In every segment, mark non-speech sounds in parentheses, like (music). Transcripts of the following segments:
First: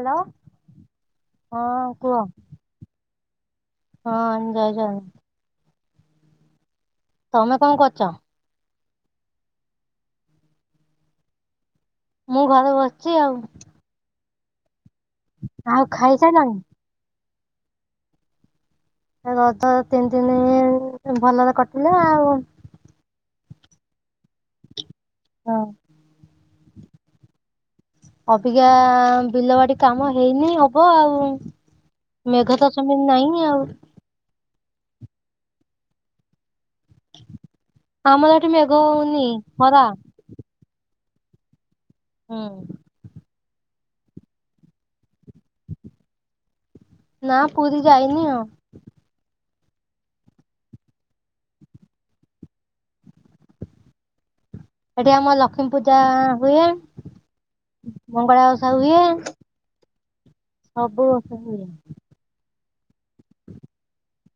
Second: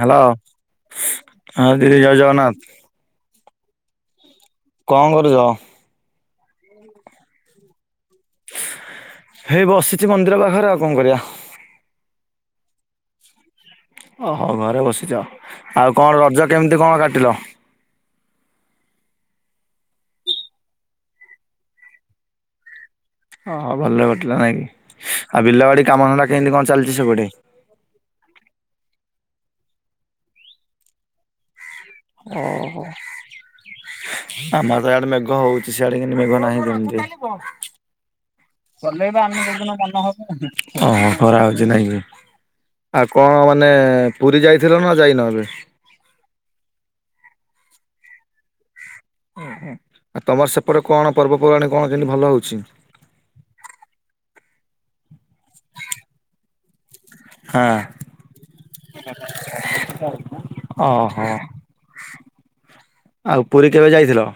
Hello ହଁ ଦିଦି ଜୟ ଜଗନ୍ନାଥ। ହଁ। ଜୟ ଜଗନ୍ନାଥ କଣ କରୁଛ? ତମେ କଣ କରୁଛ? ହେଇ ବସିଛି ମନ୍ଦିର ପାଖରେ ଆଉ କଣ କରିବା। ମୁଁ ଘରେ ବସିଛି ଆଉ। ଓହୋ ଘରେ ବସିଛ ଆଉ କଣ ରଜ କେମିତି କଣ କାଟିଲ? ରଜ ତିନି ଦିନି ଭଲରେ କଟିଲା ଆଉ ଓହୋ ଭଲରେ କଟିଲା ନାଇଁ କି ଆଉ ହଁ। ବିଲବାଡି କାମଧନ୍ଧା କେମିତି କଣ ଚାଲିଛି ସେପଟେ? ଅଭିକା ବିଲ ବାଡି କାମ ହେଇନି ହବ ଆଉ। ମେଘ ତ ଓହୋ ସେମିତି ନାହିଁ ଆଉ। ଆମର ତ ଇଆଡେ ମେଘ ହଉଛି ସିଆଡେ କିନ୍ତୁ ମେଘ ନାହିଁ କେମିତି? ଆମର ଏଠି ମେଘ ଚଲେଇବା ହଉନି ଆମେ ଯୋଉ ଦିନ ଖରା ମନ ହ ଓହୋ ଖରା ହଉଛି ନାଇଁ କି? ହଁ। ଆଉ କଣ ମାନେ ପୁରୀ ଯାଇଥିଲ ନା ଯାଇନ ଏବେ? ନା ପୁରୀ ଯାଇନି ଆଉ। ଓ ଆଉ ତମର ସେପଟେ କଣ ପର୍ବପର୍ବାଣି କଣ କେମିତି ଭଲ ହଉଛି? ଏଠି ଆମର ଲକ୍ଷ୍ମୀ ପୂଜା ହୁଏ ହଁ ମଙ୍ଗଳା ଓଷା ହୁଏ ସବୁ ଓହୋ ଓଷା ହୁଏ ଆଉ ପୁରୀ କେବେ ଯାଇଥିଲ?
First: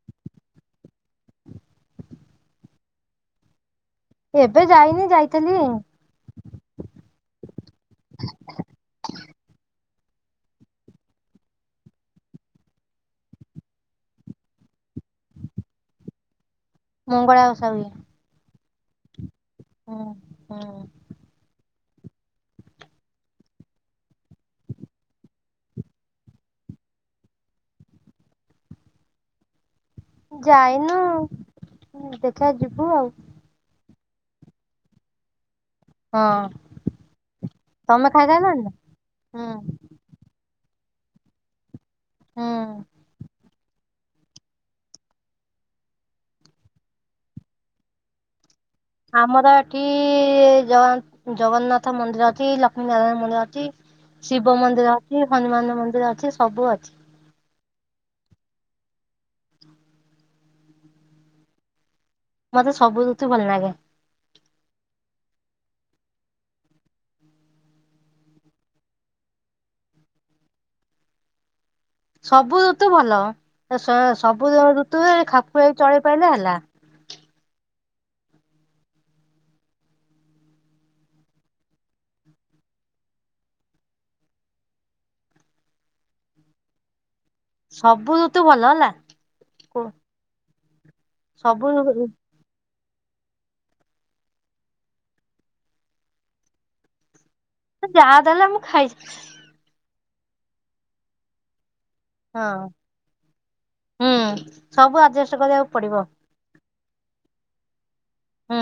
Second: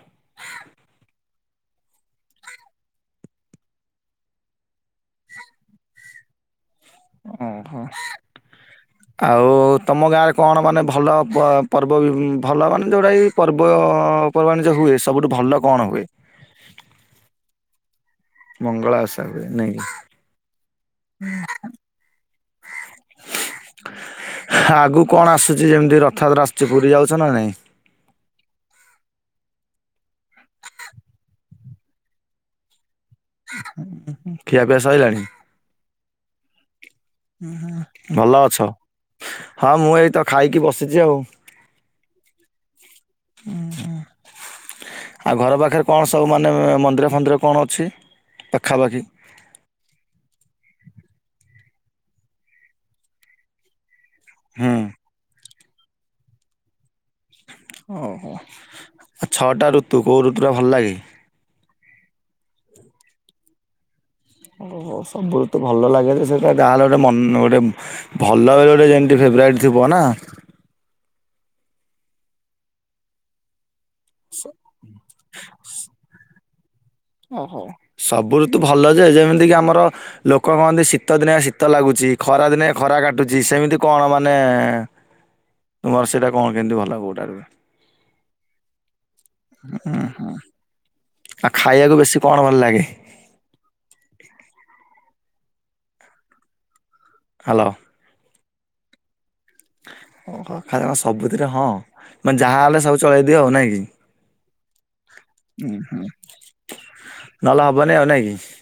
ଏବେ ଯାଇନି ଯାଇଥିଲି ଅ ହ। (inaudible) ଆଉ ତମ ଗାଁରେ କଣ ମାନେ ଭଲ ପର୍ବ ଭଲ ମାନେ ଯୋଉଟାକି ପର୍ବ ପର୍ବ ମାନେ ଯୋଉ ହୁଏ ସବୁଠୁ ଭଲ କଣ ହୁଏ? ମଙ୍ଗଳା ଓଷା ହୁଏ। ମଙ୍ଗଳା ଓଷା ହୁଏ ନାଇ ହୁଁ। (inaudible) ଆଗୁ କଣ ଆସୁଛି ଯେମିତି ରଥଯାତ୍ରା ଆସୁଛି ପୁରୀ ଯାଉଛ ନା ନାଇଁ? ଯାଇନୁ ଦେଖିବା ଯିବୁ ଆଉ। ଖିଆପିଆ ସଇଲାଣି? ହଁ। ତମେ ଭଲ ଖାଇସାଇଲଣି ଅଛ ନା? ହୁଁ ହଁ ମୁଁ ଏଇ ତ ଖାଇକି ବସିଛି ଆଉ। ହୁଁ ହୁଁ ହୁଁ। ଆଉ ଘର ପାଖରେ କଣ ସବୁ ମାନେ ମନ୍ଦିର ଫନ୍ଦିର କଣ ଅଛି ପାଖାପାଖି? ଆମର ଏଠି ଜଗନ୍ନାଥ ମନ୍ଦିର ଅଛି ଲକ୍ଷ୍ମୀ ନାରାୟଣ ମନ୍ଦିର ଅଛି। ଶିବ ହୁଁ ମନ୍ଦିର ଅଛି ହନୁମାନ ମନ୍ଦିର ଅଛି ସବୁ ଅଛି। ଓହୋ ଆଉ ଛଅଟା ଋତୁ କୋଉ ଋତୁ ଟା ଭଲ ଲାଗେ? ମତେ ସବୁ ଋତୁ ଭଲ ଲାଗେ। ସବୁବେଳେ ଋତୁ ଭଲ ଲାଗେ ଯେ ସେଇଟା ଗାଁରେ ଗୋଟେ ମନ ଗୋଟେ ଭଲ ଗୋଟେ ଯେମିତି ଫେବରାଇଟ୍ ଥିବ ନା? ସବୁ ଋତୁ ଭଲ ସ ସବୁ ଋତୁ ଖାପ ଖୁଆଇ ଚଳେଇ ପାଇଲେ ହେଲା। ଓହୋ ସବୁ ଋତୁ ଭଲ ଯେ ଯେମିତି କି ଆମର ଲୋକ କହନ୍ତି ଶୀତ ଦିନେ ଶୀତ ଲାଗୁଛି ଖରା ଦିନେ ଖରା କାଟୁଛି ସେମିତି କଣ ମାନେ (inaudible) ତୁମର ସେଇଟା କଣ କେମିତି ଭଲ କୋଉଟା? ସବୁ ଋତୁ ଭଲ ହେଲା। ଉୁଁ ହୁଁ ଆଉ ସବୁ ଖାଇବାକୁ ବେଶୀ କଣ ଭଲ ଲାଗେ? ହାଲୋ। ଯାହା ଦେଲେ ମୁଁ ଖାଇଛି। କଣ ଖାଅ ସବୁଥିରେ ହଁ ହଁ ମାନେ ଯାହା ହେଲେ ସବୁ ଚଳେଇ ଦିଅ ଆଉ ନାଇଁ କି? ହୁଁ ସବୁ ଆଜେଷ୍ଟ। ହୁଁ ହୁଁ ନହଲେ ହବନି ଆଉ ନାଇଁ କି? ହୁଁ।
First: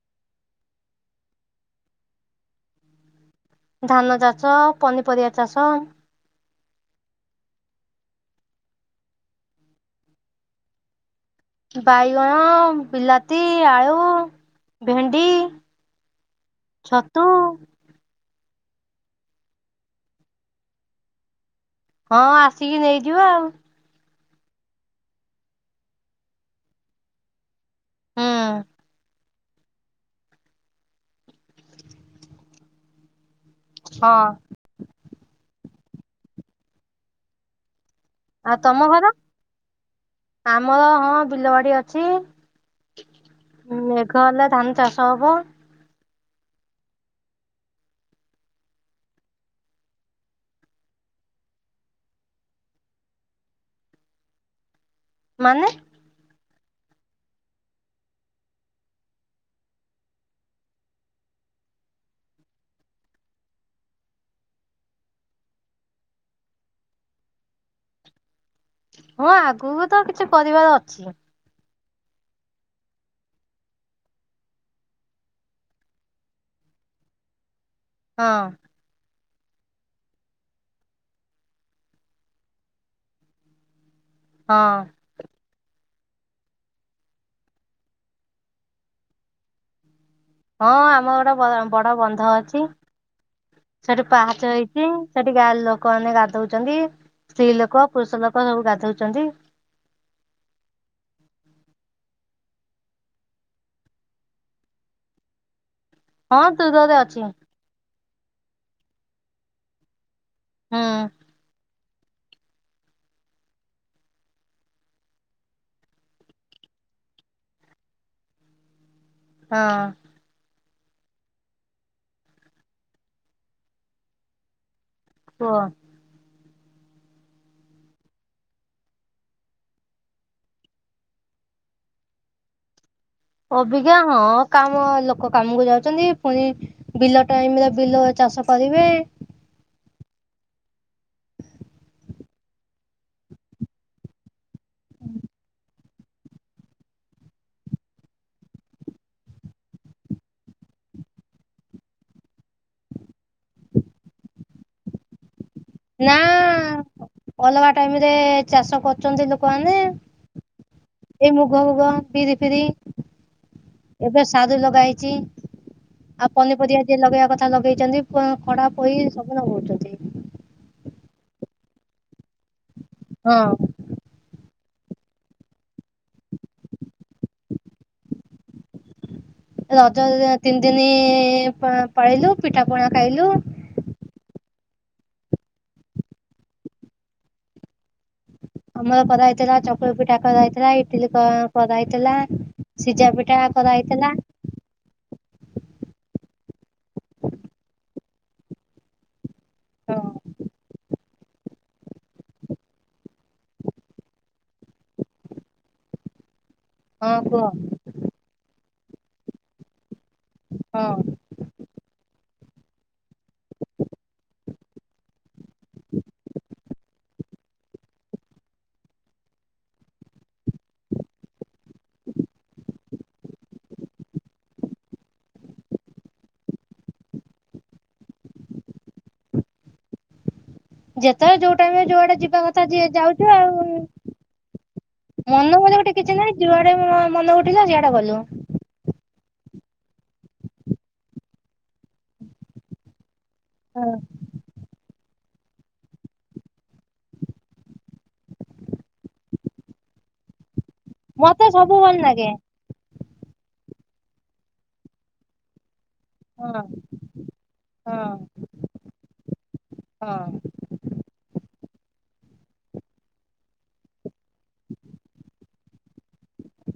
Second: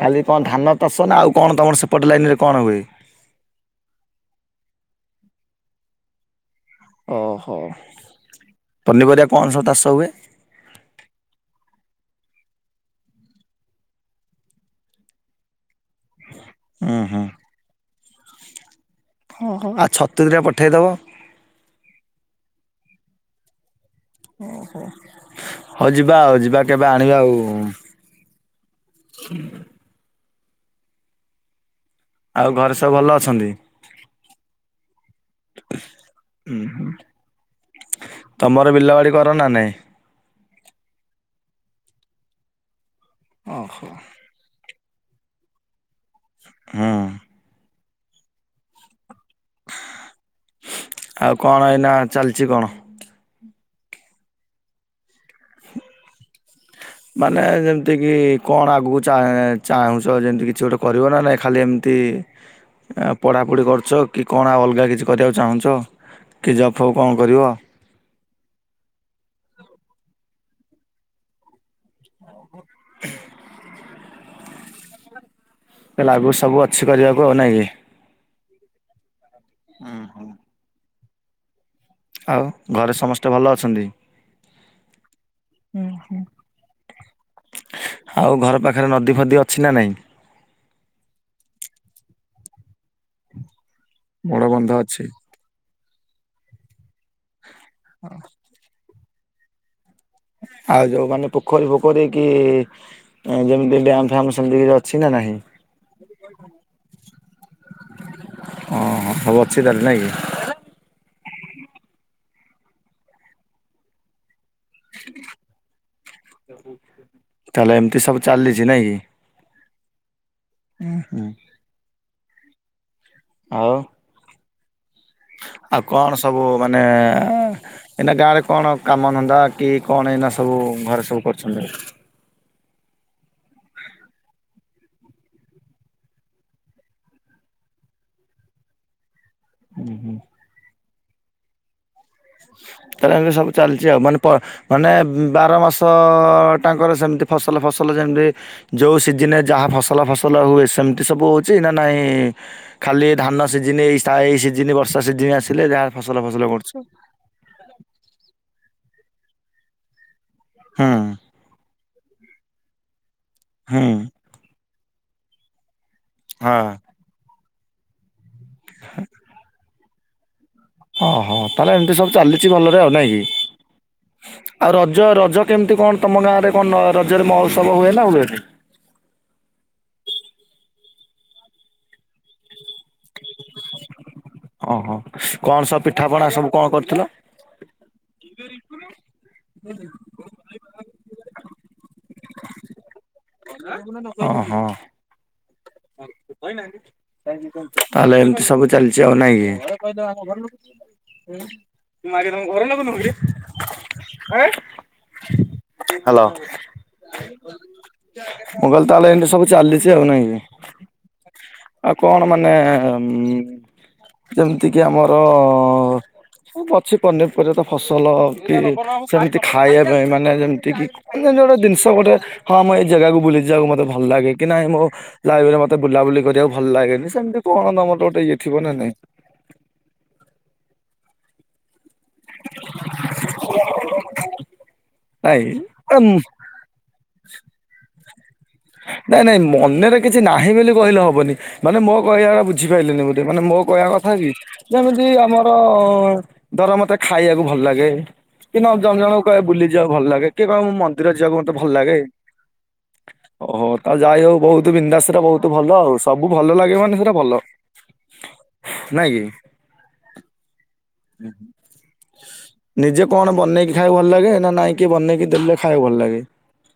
ଖାଲି କଣ ଧାନ ଚାଷ ନା ଆଉ କଣ ତମର ସେପଟେ ଲାଇନରେ କଣ ହୁଏ? ଧାନ ଚାଷ ପନିପରିବା ଚାଷ। ଓହୋ ପନିପରିବା କଣ ସ ଚାଷ ହୁଏ? ବାଇଗଣ ବିଲାତି ଆଳୁ ଭେଣ୍ଡି। ହୁଁ ଛତୁ। ହୁଁ ହଁ ଆଉ ଛତୁ ଦିଟା ପଠେଇଦବ। ହଁ ଆସିକି ନେଇଯିବ ଆଉ ଓହୋ ହଉ ଯିବା ଆଉ ଯିବା କେବେ ଆଣିବା ଆଉ ହୁଁ। ହୁଁ ଆଉ ଘରେ ସବୁ ଭଲ ଅଛନ୍ତି? ହଁ। ହୁଁ ହୁଁ ଆଉ ତମ ଘର ଆମର ହଁ ବିଲବାଡି ଅଛି। ଓହୋ। ମେଘ ହେଲେ ଧାନ ଚାଷ ହବ। ହୁଁ। ଆଉ କଣ ଏଇନା ଚାଲିଛି କଣ? ମାନେ ମାନେ ଯେମିତିକି କଣ ଆଗକୁ ଚା ଚା ଚାହୁଁଛ ଯେମିତି କିଛି ଗୋଟେ କରିବ ନା ନାଇଁ ଖାଲି ଏମତି ପଢ଼ାପଢ଼ି କରୁଛ କି କଣ ଆଉ ଅଲଗା କିଛି କରିବାକୁ ଚାହୁଁଛ? କି ଜବ୍ ଫବ୍ କଣ କରିବ? ହଁ ଆଗକୁ ତ କିଛି କରିବାର ଅଛି। (inaudible) ଲାଗୁ ସବୁ ଅଛି କରିବାକୁ ଆଉ ନାଁ କି? ହଁ। ହଁ ହଁ। ଆଉ ଘରେ ସମସ୍ତେ ଭଲ ଅଛନ୍ତି? ହଁ। ହୁଁ ହୁଁ। ଆଉ ଘର ପାଖରେ ନଦୀ ଫଦୀ ଅଛି ନା ନାଇଁ? ହଁ ଆମର ଗୋଟେ ବ ବଡ ବନ୍ଧ ଅଛି ସେଠି ବଡ ପାହାଚ ବନ୍ଧ ହେଇଚି। ଅଛି ସେ ଠି ଗାଁର ଲୋକମାନେ ଗାଧୋଉଛନ୍ତି। ସ୍ତ୍ରୀ ଲୋକ ପୁରୁଷ ଲୋକ ସବୁ ଗାଧୋଉଚନ୍ତି। ଆଉ ଯୋଉ ମାନେ ପୋଖୋରୀ ଫୋକୋରୀ କି ଆଉ ଯେମିତି ଡ୍ୟାମ୍ ଫ୍ୟାମ୍ ସେମିତି କିଛି ଅଛି ନା ନାହିଁ? ହଁ ଦୂରରେ ଅଛି ହଁ। ହଁ ହଁ ହଉ ଅଛି ତାହେଲେ ନାଇଁ କି? ହଁ। ତାହେଲେ ଏମିତି ସବୁ ଚାଲିଛି। ନାଇଁ କି? ହଁ। ଉୁଁ ହୁଁ। ଆଉ? ହୁଅ। ଆଉ କଣ ସବୁ ମାନେ ଏ ଏଁ ଏଇନା ଗାଁରେ କଣ କାମଧନ୍ଦା କି କଣ ଏଇନା ସବୁ ଘରେ ସବୁ କରୁଛନ୍ତି? ଅବିଜ୍ଞା ହଁ କାମ ଲୋକ କାମକୁ ଯାଉଚନ୍ତି ପୁଣି ବିଲ ଟାଇମରେ ବିଲ ଚାଷ କରିବେ। ହୁଁ ହୁଁ ତା ହେଲେ ସବୁ ଚାଲିଛି ଆଉ ମାନେ ମାନେ ବାର ମାସ ତ ଟାଙ୍କର ସେମିତି ଫସଲ ଫସଲ ଯେମିତି ଯୋଉ ସିଜିନରେ ଯାହା ଫସଲ ଫସଲ ହୁଏ ସେମିତି ସବୁ ହୋଉଚି ନା ନାଇଁ ଖାଲି ଧାନ ସିଜିନ ଏଇ ସାଇ ସିଜିନ ବର୍ଷା ସିଜିନ ଆସିଲେ ଯାହା ଫସଲ ନା ଫସଲ କରୁଛ? ଅଲଗା ଟାଇମିରେ ଚାଷ କରୁଚନ୍ତି ଲୋକମାନେ। ହଁ। ଏଇ ମୁଗ ଫୁଗ ବିରି ଫିରି ହୁଁ। ସାରୁ ଲଗା ହେଇଚି ଆଉ ହଁ ପନିପରିବା ଜିଏ ଲଗେଇବା କଥା ଲଗେଇଚନ୍ତି। ପ ଖଡା ପୋଇ ସବୁ ନଗୋଉଚନ୍ତି। ହଁ ହଁ ତାହେଲେ ଏମିତି ସବୁ ଚାଲିଚି ଭଲରେ ଆଉ। ନାଇଁ କି? ହଁ ଆଉ ରଜ ରଜ କେମିତି କଣ ତମ ଗାଁରେ କଣ ରଜରେ ମହୋତ୍ସବ ହୁଏ ନା ହୁଏନି? ରଜ ତିନି ଦିନି ପା ପାଳିଲୁ ପିଠା ପଣା ଖାଇଲୁ। ହଁ ହଁ କଣ ସବୁ ପିଠାପଣା ସବୁ କଣ କରିଥିଲ? ଆମର କରାହେଇଥିଲା ଚକୁଳି ପିଠା କରାହେଇଥିଲା ଇଡିଲି କ କରାହେଇଥିଲା। ସିଜା ପିଠା କରାହେଇଥିଲା ହଁ ହଁ। (inaudible) ତାହେଲେ ଏମତି ସବୁ ଚାଲିଚି ଆଉ ନାଇଁ ହଁ କି? ମୁଁ ଆଜ୍ଞା ତମ ଘର ଲୋକ ନୁହେଁ କି? ହାଲୋ। ହଁ କୁହ? ମୁଁ କହିଲି ତାହେଲେ ଏମତି ସବୁ ଚାଲିଚି ଆଉ। ନାଇଁକି? ହଁ। ଆଉ କଣ ମାନେ ଯେମିତି କିି ଆମର ମୁଁ ପଛି କରିନି ଏପର୍ଯ୍ୟନ୍ତ କି ଫସଲ କି ସେମିତି ଖାଇବା ପାଇଁ ମାନେ ଯେମିତି କି ଅନ୍ୟାନ୍ୟ ଗୋଟେ ଜିନିଷ ଗୋଟେ ହଁ ମୁଁ ଏଇ ଜାଗାକୁ ବୁଲି ଯିବାକୁ ମତେ ଭଲ ଲାଗେ କି ନାହିଁ ମୋ ଲାଇବେରିରେ ମତେ ବୁଲାବୁଲି କରିବାକୁ ଭଲ ଲାଗେନି ସେମିତି କଣ ତମର ଗୋଟେ ଇଏ ଥିବ ନା ନାଇଁ? ଯେତେବେଳେ ଯୋଉ ଟାଇମରେ ଯୁଆଡେ ଯିବ ଯିବା କଥା ଯିଏ ଯାଉଛୁ ଆଉ, ନାଇଁ ମନ ପୁଣି ଗୋଟେ ଆ, କିଛି ନାଇଁ ନାହିଁ? ଯୁଆଡେ ମ୍ ମନ ଉଠିଲା ସିଆଡେ ଗଲୁ। ନାଇଁ ନାଇଁ ମନେରେ କିଛି ନାହିଁ ବୋଲି କହିଲେ ହବନି ମାନେ ମୋ କହିବା ବୁଝିପାରିଲେନି (unintelligible) ମାନେ ମୋ କହିବା କଥା କି ଯେମ ମିତି ଆମର ଧର ମତେ ଖାଇବାକୁ ଭଲ ଲାଗେ। କି ଜଣଜଣକୁ କହିବେ ବୁଲି ଯିବାକୁ ଭଲ ଲାଗେ, କିଏ କହିବ ମୁଁ ମନ୍ଦିର ଯିବାକୁ ମତେ ଭଲ ଲାଗେ। ଓହୋ ତା ଯାଇ ହଉ ବହୁତ ବିନ୍ଦାସଟା ବହୁତ ଭଲ ଆଉ। ସବୁ ଭଲ ହଁ ଲାଗେ ମାନେ ସେଟା ଭଲ ହଁ ନାଇଁ କି? ହଁ। (unintelligible) ନିଜେ କଣ ବନେଇକି ଖାଇବାକୁ ଭଲ ଲାଗେ ନା ନାଇଁ କିଏ ବନେଇକି ଦେଲେ ଖାଇବାକୁ ଭଲ ଲାଗେ?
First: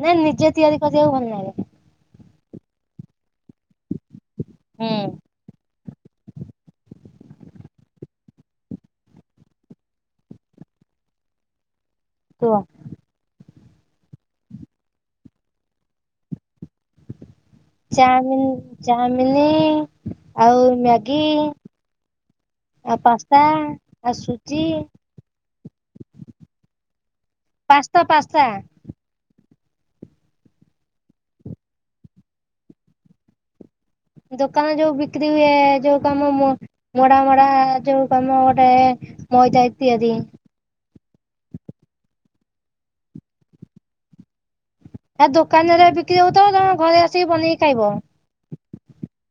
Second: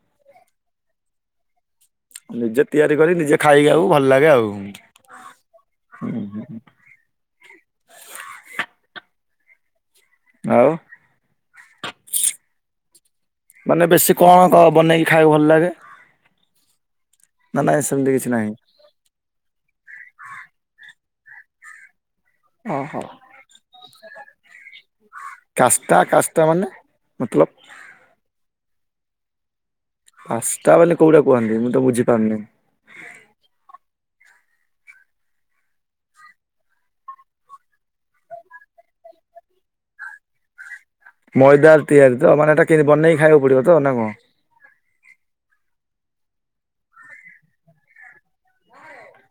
ନା ନିଜେ ତିଆରି କରିବାକୁ ଭଲ ଲାଗେ। ନିଜେ ତିଆରି କରି ନିଜେ ଖାଇଆକୁ ଭଲ ଲାଗେ ଆଉ। ହୁଁ। ହୁଁ ହୁଁ। ଆଉ। କୁହ। ମାନେ ବେଶୀ କଣ ବନେଇକି ଖାଇବାକୁ ଭଲ ଲାଗେ? ନା ନାଇଁ ସେମିତି କିଛି ଚାଉମିନ ନାହିଁ। ଚାଉମିନ ଆଉ ମ୍ୟାଗି ଆଉ ଓହୋ। ପାସ୍ତା, ଆଉ ସୁଜି କାଷ୍ତା କାଷ୍ତା ମାନେ ମତଲବ ପାସ୍ତା ପାସ୍ତା। ପାସ୍ତା ମାନେ କୋଉଟାକୁ କୁହନ୍ତି ମୁଁ ତ ବୁଝିପାରୁନି? ଦୋକାନ ଯୋଉ ବିକ୍ରି ହୁଏ ଯୋଉ ତମ ମ ମଡା ମଡା ଯୋଉ ତମ ଗୋଟେ ମଇଦା ଇତ୍ୟାଦି। ମଇଦାରେ ତିଆରି ତ ମାନେ ଏଟା କେ ବନେଇକି ଖାଇକୁ ପଡିବ ତ ନା କଣ? ଆ ଦୋକାନରେ ବିକ୍ରି ହଉଥିବ ତମେ ଘରେ ଆସି ବନେଇକି ଖାଇବ।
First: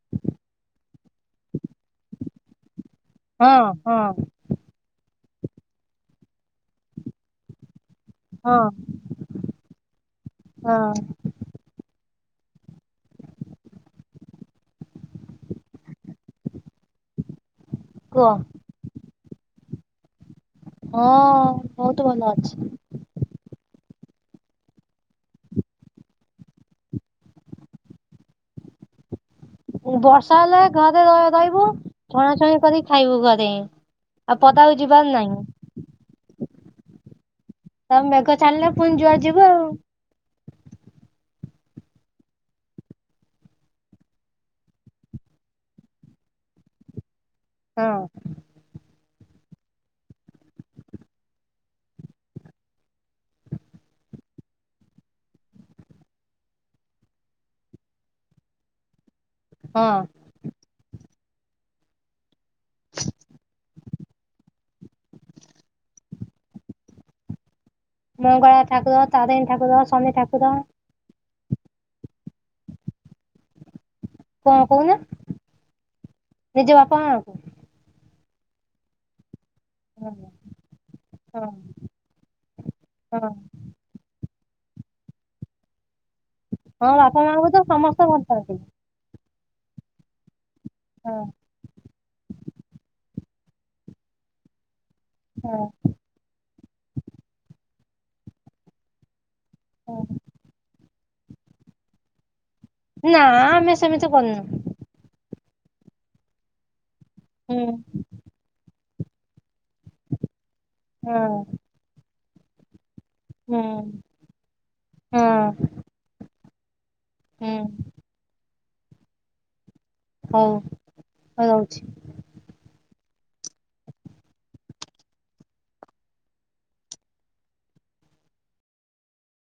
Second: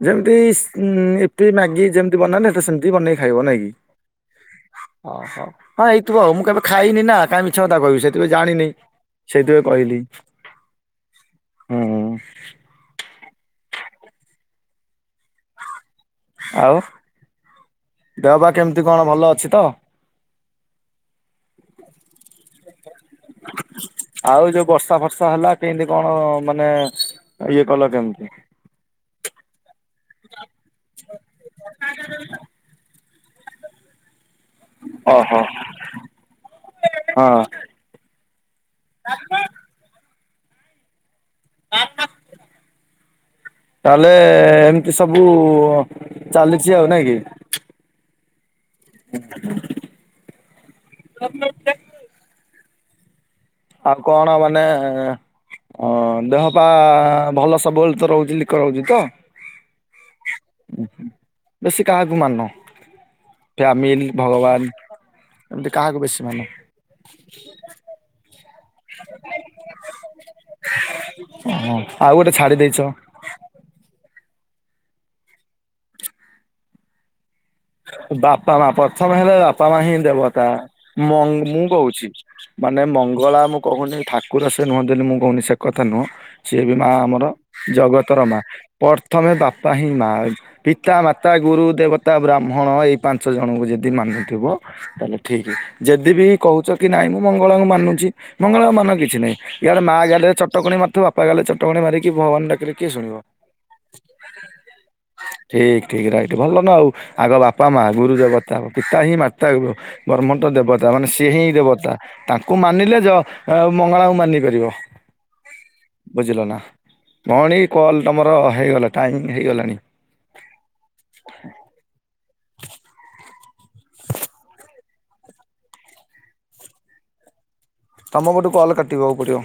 ଯେମତି ଇସ୍ ଇପି, ମ୍ୟାଗି ଯେମତି ବନାତି ଏଇଟା ସେମିତି ବନେଇକି ଖାଇବ ହଁ ନାଇଁ କି? ହଁ ଓହୋ ହଁ ଏଇଥିବ ଆଉ ମୁଁ କେବେ ଖାଇନିନା କାଇଁ ମିଛ କଥା କହିବି, ସେ କେବେ ଜାଣିନି ହଁ ସେଇଥିପାଇଁ କହିଲି ହଁ ହୁଁ ହୁଁ। ଆଉ କୁହ ଦେହ ପା କେମିତି କଣ ଭଲ ଅଛି ତ? ହଁ ବହୁତ ଭଲ ଅଛି। ଆଉ ଯୋଉ ବର୍ଷା ଫର୍ଷା ହେଲା କେମିତି କଣ ମାନେ ଇଏ କଲ କେମିତି? ବର୍ଷା ହେଲେ ଘରେ ର ରହିବୁ, ଛଣାଛଣି କରି ଖାଇବୁ ଘରେ। ଆଉ ପଦାକୁ ଯିବାର ନାଇଁ। ଓହୋ ହଁ। (unintelligible) ମେଘ ଛାଡ଼ିଲେ ପୁଣି ଯୁଆଡେ ଯିବୁ ଆଉ। (unintelligible) ତାହେଲେ ଏମିତି ସବୁ ଚାଲିଛି ଆଉ ନାଇଁ କି? ହଁ। (unintelligible) ଆଉ କଣ ମାନେ? ଅ ଦେହ ପା ଭଲ ସବୁବେଳେ ତ ରହୁଛି ଲିକ ରହୁଛି ତ? ହଁ। ବେଶୀ କାହାକୁ ମାନ? ଫ୍ୟାମିଲ ଭଗବାନ ଏମିତି କାହାକୁ ବେଶୀ ମାନ? ମଙ୍ଗଳା ଠାକୁର ତାରିଣୀ ଠାକୁର ଶନି ଠାକୁର। ଓହୋ ଆଉ ଗୋଟେ ଛାଡି ଦେଇଛ। କଣ କହୁନା ନିଜ ବାପା ମା ଙ୍କୁ? ବାପା ମା ପ୍ରଥମେ ହେଲେ ବା ପା ମା ହିଁ ହଁ ଦେବତା ମ ହଁ ମୁଁ କହୁଛି ମାନେ ହଁ ମଙ୍ଗଳା ମୁ କହୁନି ଠାକୁର ସେ ନୁହଁନ୍ତି ବୋଲି ମୁଁ କହୁନି ସେ କଥା ନୁହଁ। ସିଏ ବି ମା ହଁ ବାପା ଆମର ମାଙ୍କୁ ତ ସମସ୍ତେ ଜଗତର ଭଲ ମା। ପାଆନ୍ତି ପ୍ରଥମେ ବାପା ହିଁ ମା ପିତା ହଁ ମାତା ଗୁରୁ ଦେବତା ବ୍ରା ହଁ ଏଇ ପାଞ୍ଚ ଜଣଙ୍କୁ ଯଦି ମାନୁଥିବ ତାହେଲେ ଠିକ। ହଁ ଯଦି ବି କହୁଛ କି ନାହିଁ ମୁଁ ମଙ୍ଗଳାଙ୍କୁ ମାନୁଛି ମଙ୍ଗଳା ମାନ କିଛି ନାହିଁ। ୟାଡେ ମା ହଁ ଗାଲେ ଚଟକଣି ମାରୁଥିବ ବାପା ଗାଲେ ଚଟକଣି ମାରିକି ଭଗବାନ ଡାକିଲେ କିଏ ଶୁଣିବ। ନା ଆମେ ସେମିତି କରନୁ। ଠିକ ଠିକ ରାଇଟ ଭଲନା ଆଉ ଆଗ ହୁଁ ବାପା ମା ଗୁରୁଦେବତା। ପିତା ହିଁ ମାାର୍ତା ବ୍ରହ୍ମଟ ଦେବତା ମାନେ ହଁ ସିଏ ହିଁ ଦେବତା ତାଙ୍କୁ ମାନିଲେ ଯ ହଁ ହୁଁ ମଙ୍ଗଳାକୁ ମାନି ପାରିବ ହଁ ବୁଝିଲ ନା ହୁଁ ଭଉଣୀ କଲ ମୋର ହେଇଗଲା ଟାଇମ ହେଇଗଲାଣି। ହଉ ହଉ ରହୁଛି। ତମ ପଟୁ କଲ୍ କାଟିଆକୁ ପଡ଼ିବ।